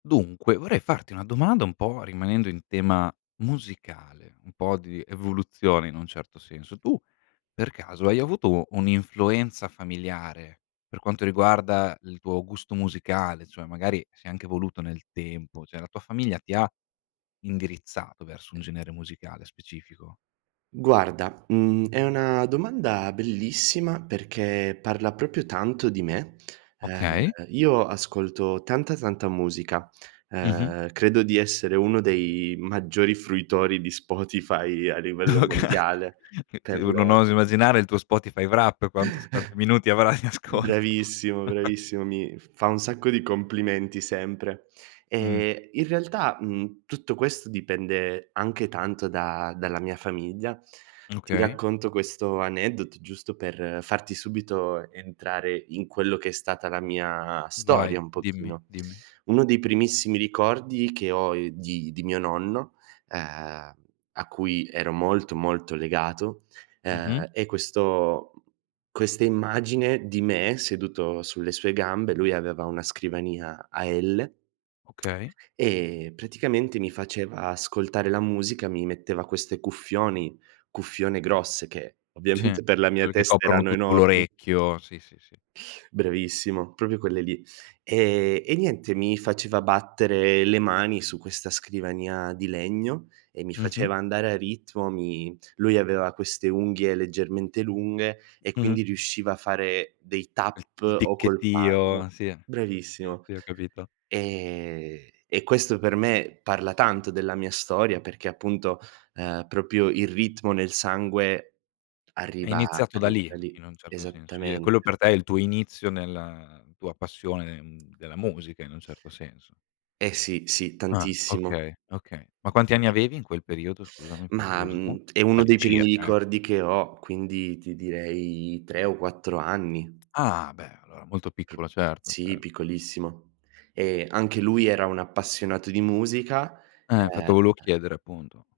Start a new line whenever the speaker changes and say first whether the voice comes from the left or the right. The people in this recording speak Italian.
left: Dunque, vorrei farti una domanda un po' rimanendo in tema musicale, un po' di evoluzione in un certo senso. Tu, per caso, hai avuto un'influenza familiare, per quanto riguarda il tuo gusto musicale, cioè magari si è anche evoluto nel tempo, cioè la tua famiglia ti ha indirizzato verso un genere musicale specifico?
right: Guarda, mhmm, è una domanda bellissima, perché parla proprio tanto di me. Uhm,
left: Okay.
right: io ascolto tanta, tanta musica,
left: Mh-mh.
right: uhm, credo di essere uno dei maggiori fruitori di Spotify a
left: Oka
right: livello mondiale.
left: Se
right: Per lo
left: non oso immaginare il tuo Spotify Wrapped quanto s quanti minuti avrai in ascolto.
right: Bravissimo, bravissimo, mi f fa un sacco di complimenti sempre.
left: Mh.
right: Ehm, in realtà, mhmm, tutto questo dipende anche tanto da dalla mia famiglia.
left: M
right: Ti
left: okay.
right: racconto questo aneddoto giusto per farti subito entrare in quello che è stata la mia storia,
left: Vai,
right: un
left: dimmi,
right: pochino.
left: dimmi.
right: Uno dei primissimi ricordi che ho, ehm, di di mio nonno, uhm, a cui ero molto, molto legato,
left: Mh-mh.
right: uhm, è questo mhmm, questa immagine di me seduto sulle sue gambe, lui aveva una scrivania a L
left: Okay.
right: e, praticamente, mi faceva ascoltare la musica, mi metteva queste cuffioni cuffione grosse che,
left: Sì.
right: ovviamente per la mia
left: Quelle che
right: testa
left: coprono
right: erano
left: tutto
right: enormi.
left: l'orecchio, sì, sì, sì.
right: Bravissimo, proprio quelle lì. Ehm e niente mi faceva battere le mani su questa scrivania di legno e mi
left: Mh-mh.
right: faceva andare a ritmo, mi lui aveva queste unghie leggermente lunghe e
left: Mh-mh.
right: quindi riusciva a fare dei
left: Quel
right: tap
left: il
right: o col
left: ticchettio,
right: palmo
left: sì, sì,
right: bravissimo.
left: sì ho capito.
right: E e questo per me parla tanto della mia storia perché, appunto, uhm, proprio il ritmo nel sangue
left: È
right: arriva
left: iniziato da
right: arriva
left: lì,
right: da lì.
left: in un certo senso, i e quello
right: Esattamente.
left: per te è il tuo inizio nella tua passione, mhmm, della musica, in un certo senso.
right: Eh sì, sì,
left: Ah,
right: tantissimo.
left: okay, okay. Ma quanti
right: [unintelligible]
left: anni avevi in quel periodo, scusami, per
right: Mah,
left: curiosità?
right: mhmm, è uno dei primi
left: All'incirca, eh.
right: ricordi che ho, quindi ti direi 3 o 4 anni.
left: Ah, beh, allora molto piccolo certo,
right: Sì,
left: cer
right: piccolissimo e anche lui era un appassionato di musica,
left: Eh, infatti volevo
right: ehm
left: chiedere, appunto.